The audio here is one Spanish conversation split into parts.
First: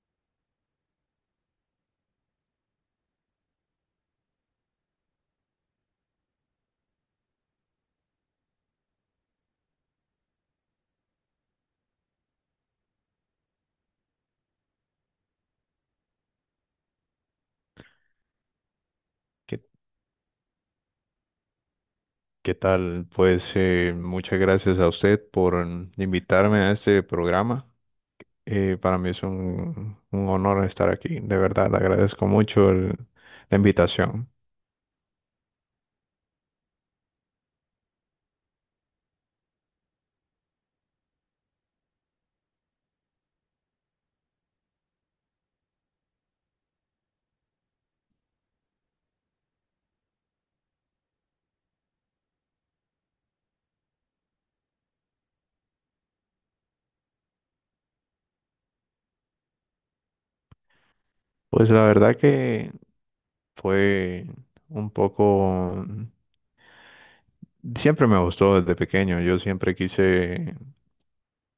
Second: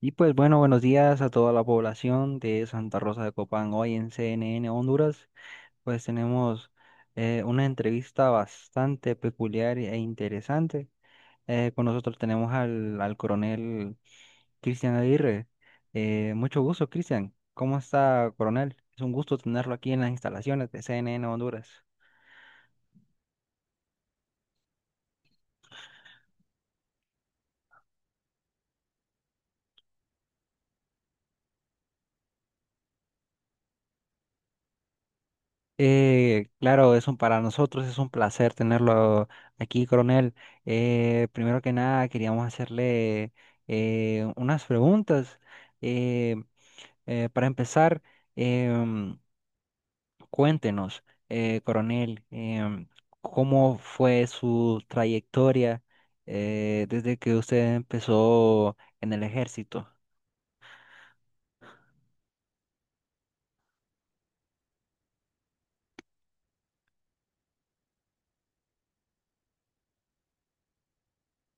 Y pues bueno, buenos días a toda la población de Santa Rosa de Copán. Hoy en CNN Honduras, pues tenemos una entrevista bastante peculiar e interesante. Con nosotros tenemos al coronel Cristian Aguirre. Mucho gusto, Cristian. ¿Cómo está, coronel? Es un gusto ¿Qué, tenerlo aquí en las instalaciones de CNN Honduras. qué tal? Pues muchas gracias a usted por invitarme a este programa. Para mí es un honor estar aquí. De verdad, le agradezco mucho la invitación. Claro, para nosotros es un placer tenerlo aquí, coronel. Primero que nada, queríamos hacerle unas preguntas. Eh, para empezar, em, cuéntenos, coronel, cómo fue su trayectoria desde que usted empezó en el ejército. Pues la verdad que fue un poco. Siempre me gustó desde pequeño. Yo siempre quise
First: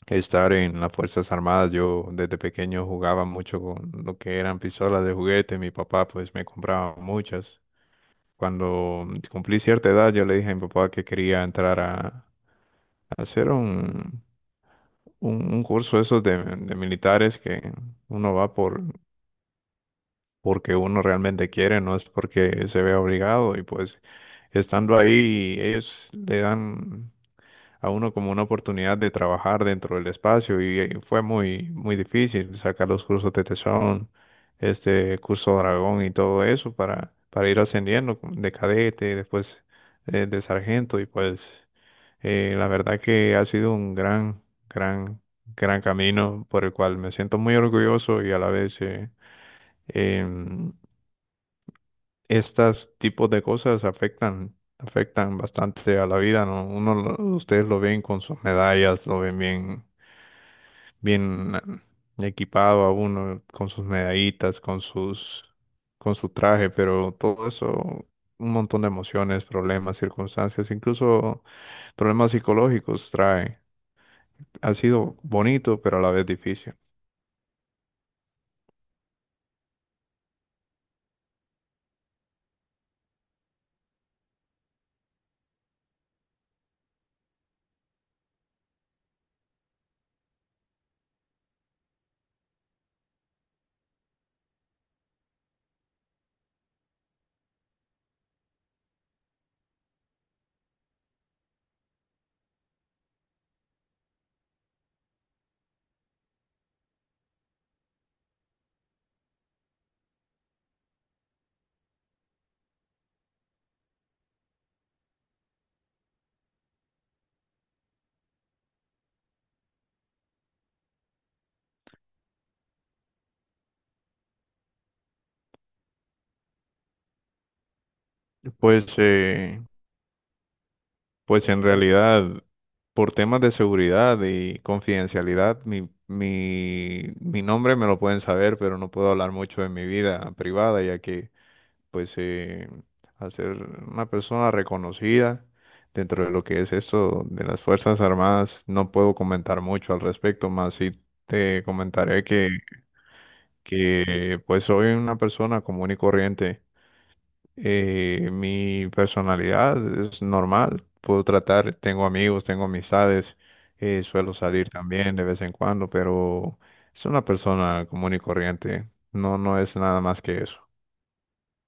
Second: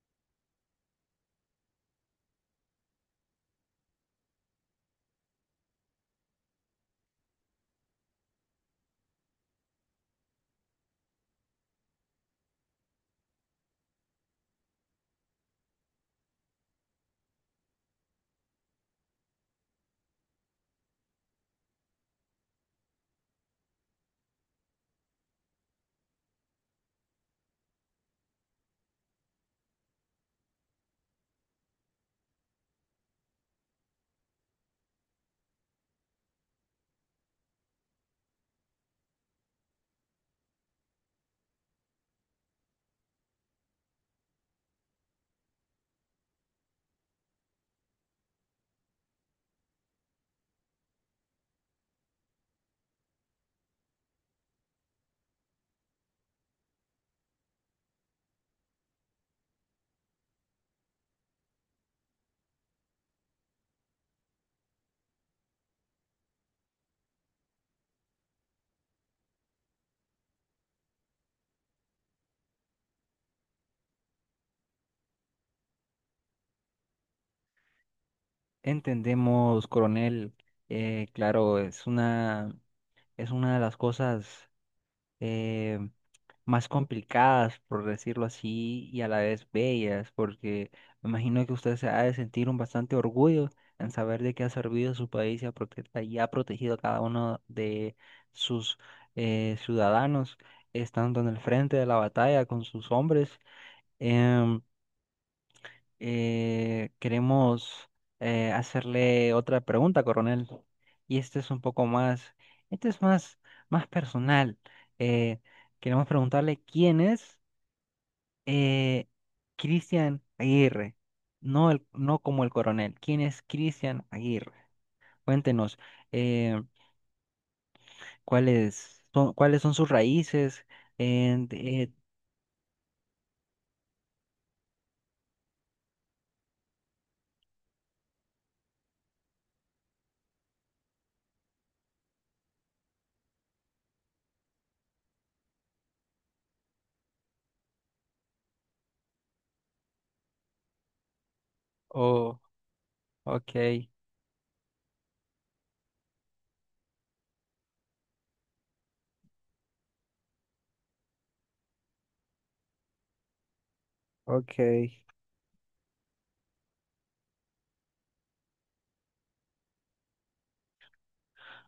estar en las Fuerzas Armadas. Yo desde pequeño jugaba mucho con lo que eran pistolas de juguete. Mi papá pues me compraba muchas. Cuando cumplí cierta edad, yo le dije a mi papá que quería entrar a hacer un curso esos de militares que uno va por porque uno realmente quiere, no es porque se vea obligado y pues estando ahí ellos le dan a uno como una oportunidad de trabajar dentro del espacio y, fue muy, muy difícil sacar los cursos de tesón, este curso dragón y todo eso para ir ascendiendo de cadete, después de sargento y pues la verdad que ha sido un gran, gran camino por el cual me siento muy orgulloso y a la vez... eh, em, estas tipos de cosas afectan, afectan bastante a la vida, ¿no? Ustedes lo ven con sus medallas, lo ven bien, equipado a uno, con sus medallitas, con su traje, pero todo eso, un montón de emociones, problemas, circunstancias, incluso problemas psicológicos trae. Ha sido bonito, pero a la vez difícil. Entendemos, coronel, claro, es una de las cosas eh, más complicadas, por decirlo así, y a la vez bellas, porque me imagino que usted se ha de sentir un bastante orgullo en saber de que ha servido a su país y y ha protegido a cada uno de sus ciudadanos, estando en el frente de la batalla con sus hombres. Em, Queremos hacerle otra pregunta, coronel. Y este es un poco más, este es más personal. Eh, Queremos preguntarle quién es eh, Cristian Aguirre, no, no como el coronel. ¿Quién es Cristian Aguirre? Cuéntenos eh, Pues, cuáles son sus raíces. pues And, en realidad, por temas de seguridad y confidencialidad, mi nombre me lo pueden saber, pero no puedo hablar mucho de mi vida privada, ya que, pues, al ser una persona reconocida dentro de lo que es esto de las Fuerzas Armadas, no puedo comentar mucho al respecto, más si te comentaré oh, ok. Pues, soy una persona común y corriente, mi personalidad es normal, puedo tratar, tengo amigos, tengo amistades, suelo Ok. salir también de vez en cuando, pero es una persona común y corriente, no, no es nada más que eso.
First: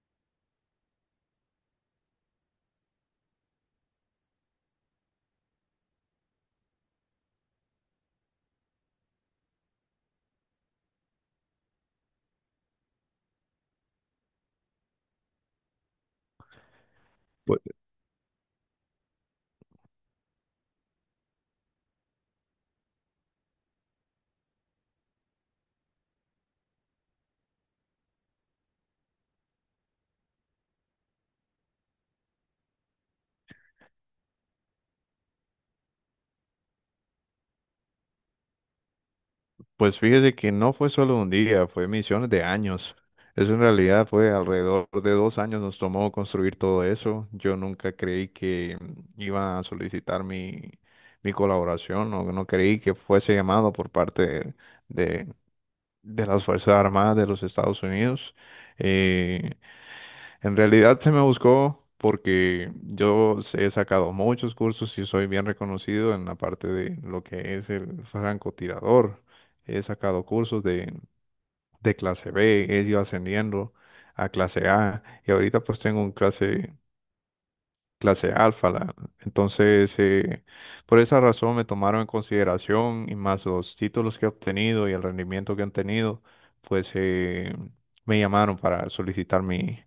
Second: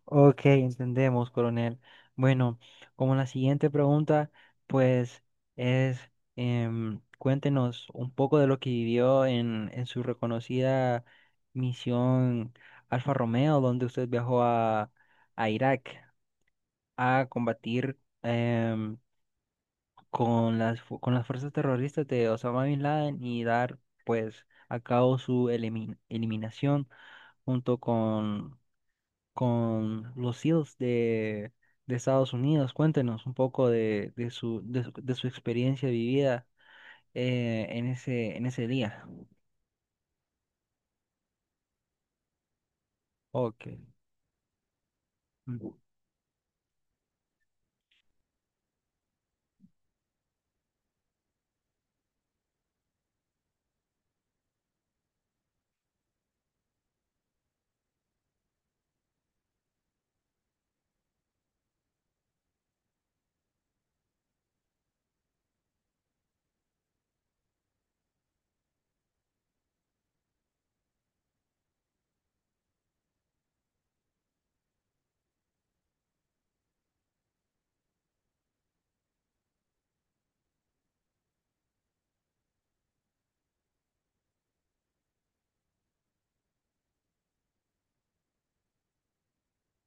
Ok, entendemos, coronel. Bueno, como la siguiente pregunta, pues es, cuéntenos un poco de lo que vivió en su reconocida misión Alfa Romeo, donde usted viajó a Irak a Pues, combatir con con las fuerzas terroristas de Osama Bin Laden y dar pues a cabo su eliminación junto con los SEALs de Estados Unidos. Cuéntenos un poco de su experiencia vivida en en ese día. pues fíjese que no fue solo un día, fue misiones de años. Eso en Ok. realidad fue alrededor de dos años Mm. nos tomó construir todo eso. Yo nunca creí que iba a solicitar mi colaboración, o no creí que fuese llamado por parte de, de las Fuerzas Armadas de los Estados Unidos. Eh, en realidad se me buscó porque he sacado muchos cursos y soy bien reconocido en la parte de lo que es el francotirador. He sacado cursos de clase B, he ido ascendiendo a clase A y ahorita pues tengo un clase alfa. Entonces, por esa razón me tomaron en consideración y más los títulos que he obtenido y el rendimiento que han tenido, pues me llamaron para solicitar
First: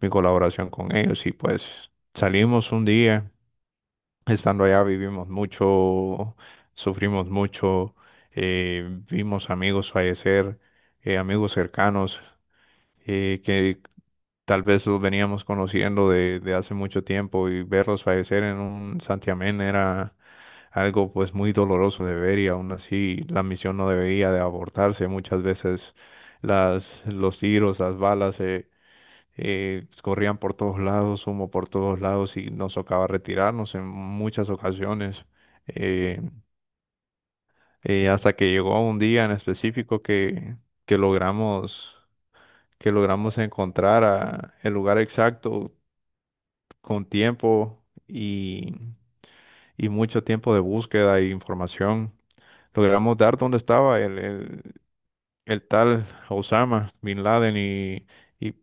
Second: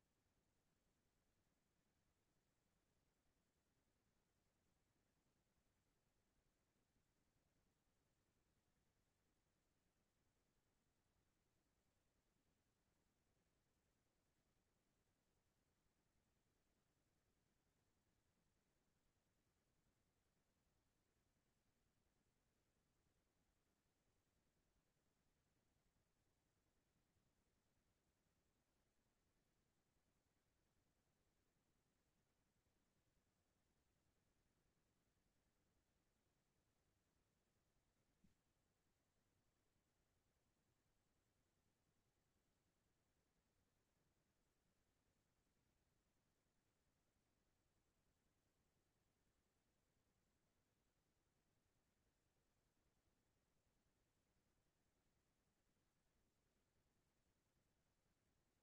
mi colaboración con ellos y pues salimos un día, estando allá vivimos mucho, sufrimos mucho, vimos amigos fallecer, amigos cercanos. Que tal vez los veníamos conociendo de hace mucho tiempo y verlos fallecer en un santiamén era algo pues muy doloroso de ver y aún así la misión no debería de abortarse. Muchas veces los tiros, las balas corrían por todos lados, humo por todos lados y nos tocaba retirarnos en muchas ocasiones. eh, Hasta que llegó un día en específico que logramos que logramos encontrar el lugar exacto con tiempo y mucho tiempo de búsqueda e información, logramos dar dónde estaba el tal Osama Bin Laden y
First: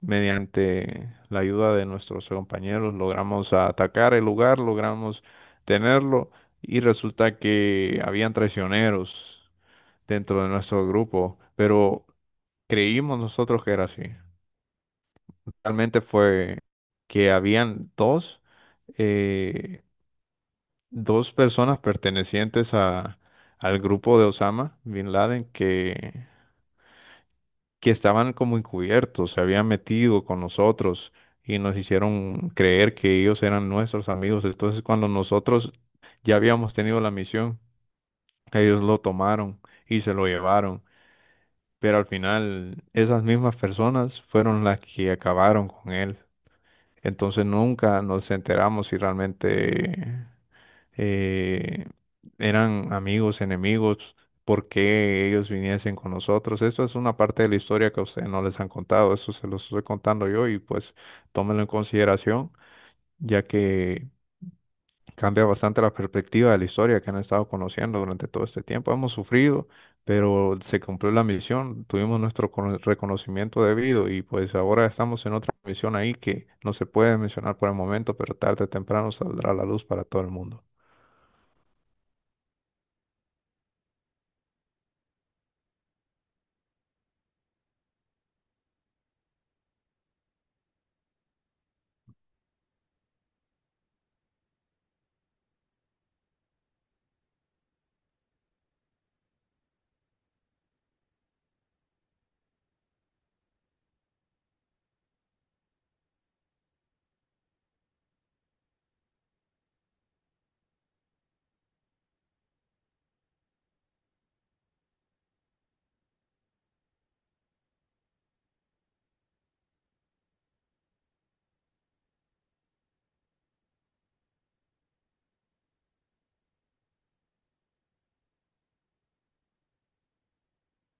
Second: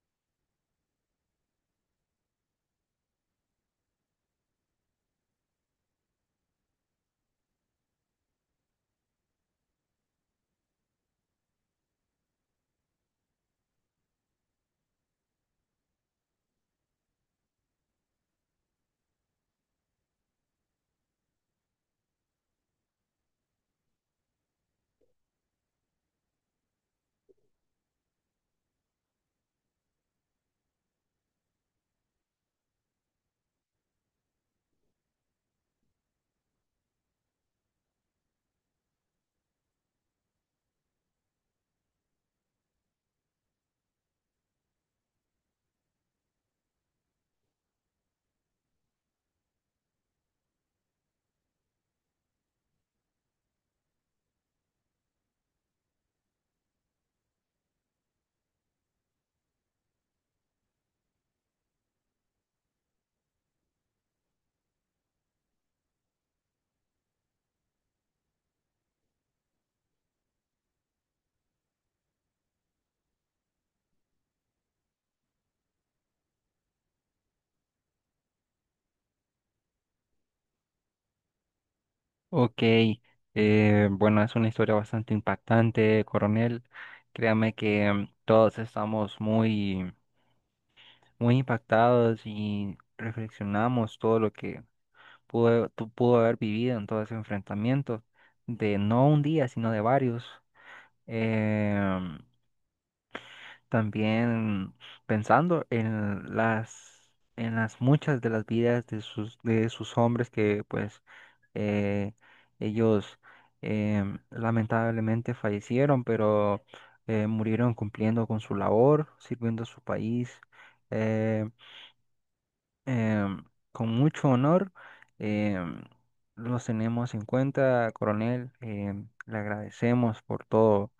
mediante la ayuda de nuestros compañeros logramos atacar el lugar, logramos tenerlo y resulta que habían traicioneros dentro de nuestro grupo, pero creímos nosotros que era así. Realmente fue que habían dos. eh, Dos personas pertenecientes al grupo de Osama Bin Laden que estaban como encubiertos, se habían metido con nosotros y nos hicieron creer que ellos eran nuestros amigos. Entonces, cuando nosotros ya habíamos tenido la misión, ellos lo tomaron y se lo llevaron. Pero al final, esas mismas personas fueron las que acabaron con él. Entonces nunca nos enteramos si realmente eh, eran amigos, enemigos, por qué ellos viniesen con nosotros. Esto es una parte de la historia que a ustedes no les han contado, esto se los estoy contando yo y pues tómenlo en consideración, ya que cambia bastante la perspectiva de la historia que han estado conociendo durante todo este tiempo. Hemos sufrido, pero se cumplió la misión, tuvimos nuestro reconocimiento debido y pues ahora estamos en otra misión ahí que no se puede mencionar por el momento, pero tarde o temprano saldrá a la luz para todo el mundo. Ok, bueno, es una historia bastante impactante, coronel. Créame que todos estamos muy impactados y reflexionamos todo lo que pudo haber vivido en todo ese enfrentamiento, de no un día, sino de varios. Em, También pensando en en las muchas de las vidas de de sus hombres que pues eh, ellos lamentablemente fallecieron, pero murieron cumpliendo con su labor, sirviendo a su país eh, em, con mucho honor. Em, los tenemos en cuenta, coronel. Em, le agradecemos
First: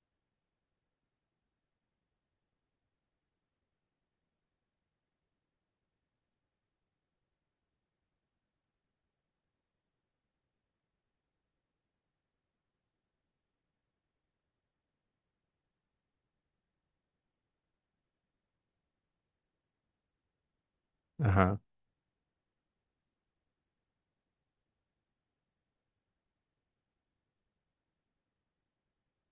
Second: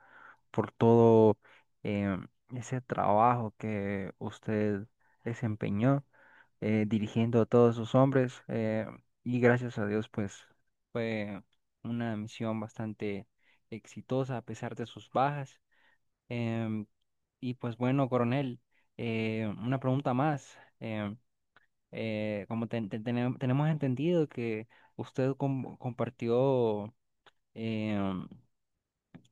por todo eh, ese trabajo que usted desempeñó dirigiendo a todos sus hombres, y gracias a Dios pues fue una misión bastante exitosa a pesar de sus bajas. Em, y pues bueno, coronel, una pregunta más. Ajá. Como tenemos entendido que usted compartió em,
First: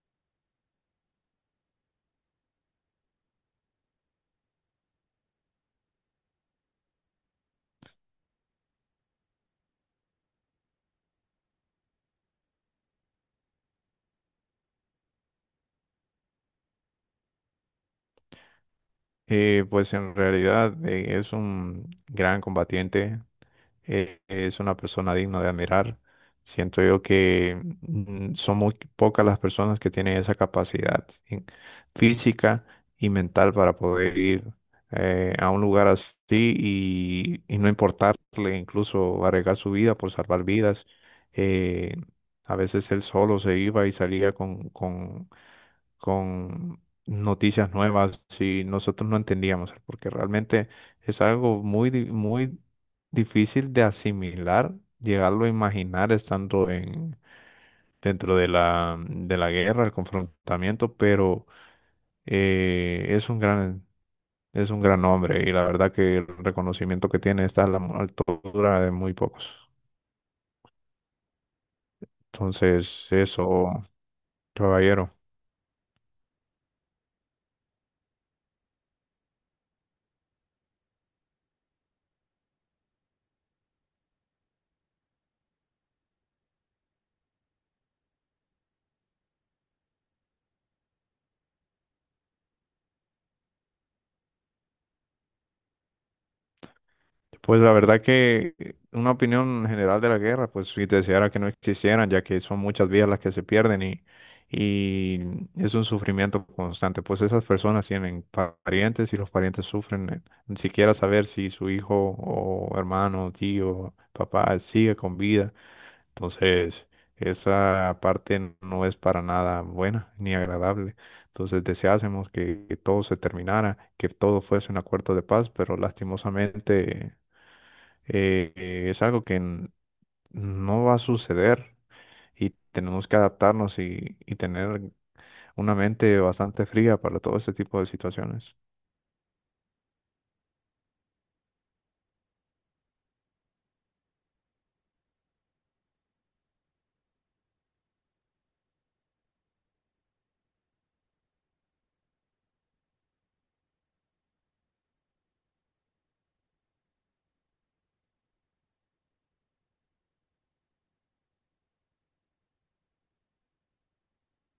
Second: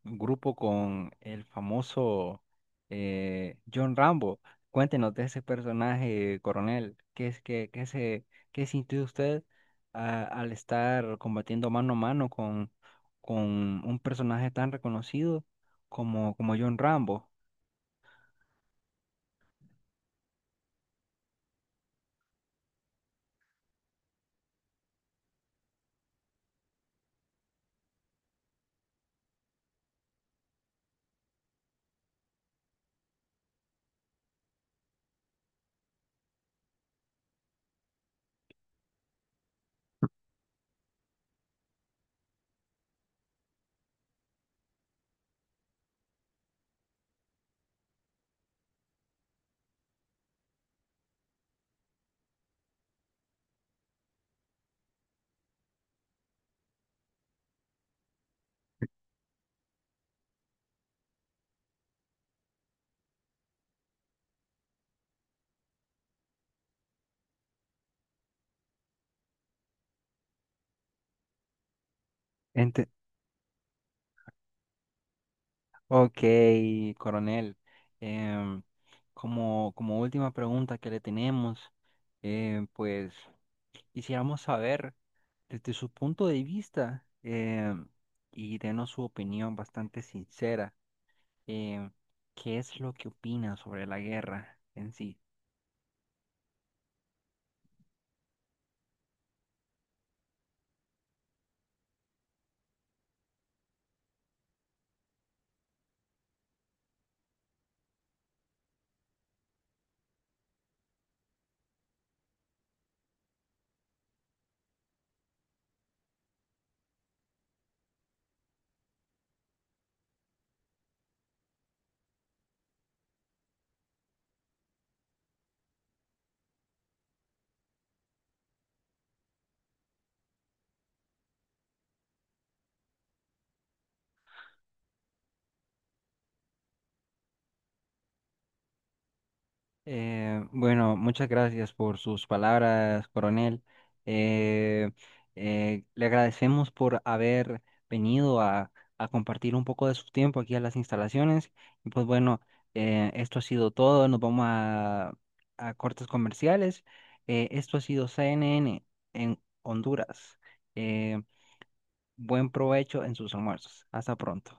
un grupo con el famoso John Rambo. Cuéntenos de ese personaje, coronel. ¿Qué es que qué se Qué sintió usted al estar combatiendo mano a mano con un personaje tan reconocido como John Rambo? Pues en realidad es un gran combatiente, es una persona digna de admirar. Siento yo que son muy pocas las personas que tienen esa capacidad física y mental para poder ir a un lugar así y no importarle incluso arriesgar su vida por salvar vidas. Eh, a veces él solo se iba y salía con noticias nuevas si nosotros no entendíamos, porque realmente es algo muy difícil de asimilar, llegarlo a imaginar estando en, dentro de de la guerra, el confrontamiento, pero es un es un gran hombre y la verdad que el reconocimiento que tiene está a la altura de muy pocos. Ente- Entonces, eso, caballero. ok, coronel. Em, Como, como última pregunta que le tenemos, pues quisiéramos saber desde su punto de vista. Em, y denos su opinión bastante sincera. em, ¿Qué es lo que opina sobre la guerra en sí? Pues la verdad que una opinión general de la guerra, pues si deseara que no existieran, ya que son muchas vidas las que se pierden y es un sufrimiento constante. Pues esas personas tienen parientes y los parientes sufren, ni siquiera saber si su hijo o hermano, tío, papá sigue con vida. Entonces, esa parte no es para nada buena ni agradable. Entonces deseásemos que todo se terminara, que todo fuese un acuerdo de paz, pero lastimosamente es algo que no va a suceder y tenemos que adaptarnos y tener una mente bastante fría para todo ese tipo de situaciones. Bueno, muchas gracias por sus palabras, coronel. Eh, Le agradecemos por haber venido a compartir un poco de su tiempo aquí a las instalaciones. Y pues bueno, esto ha sido todo. Nos vamos a cortes comerciales. Esto ha sido CNN en Honduras. Eh, Buen provecho en sus almuerzos. Hasta pronto.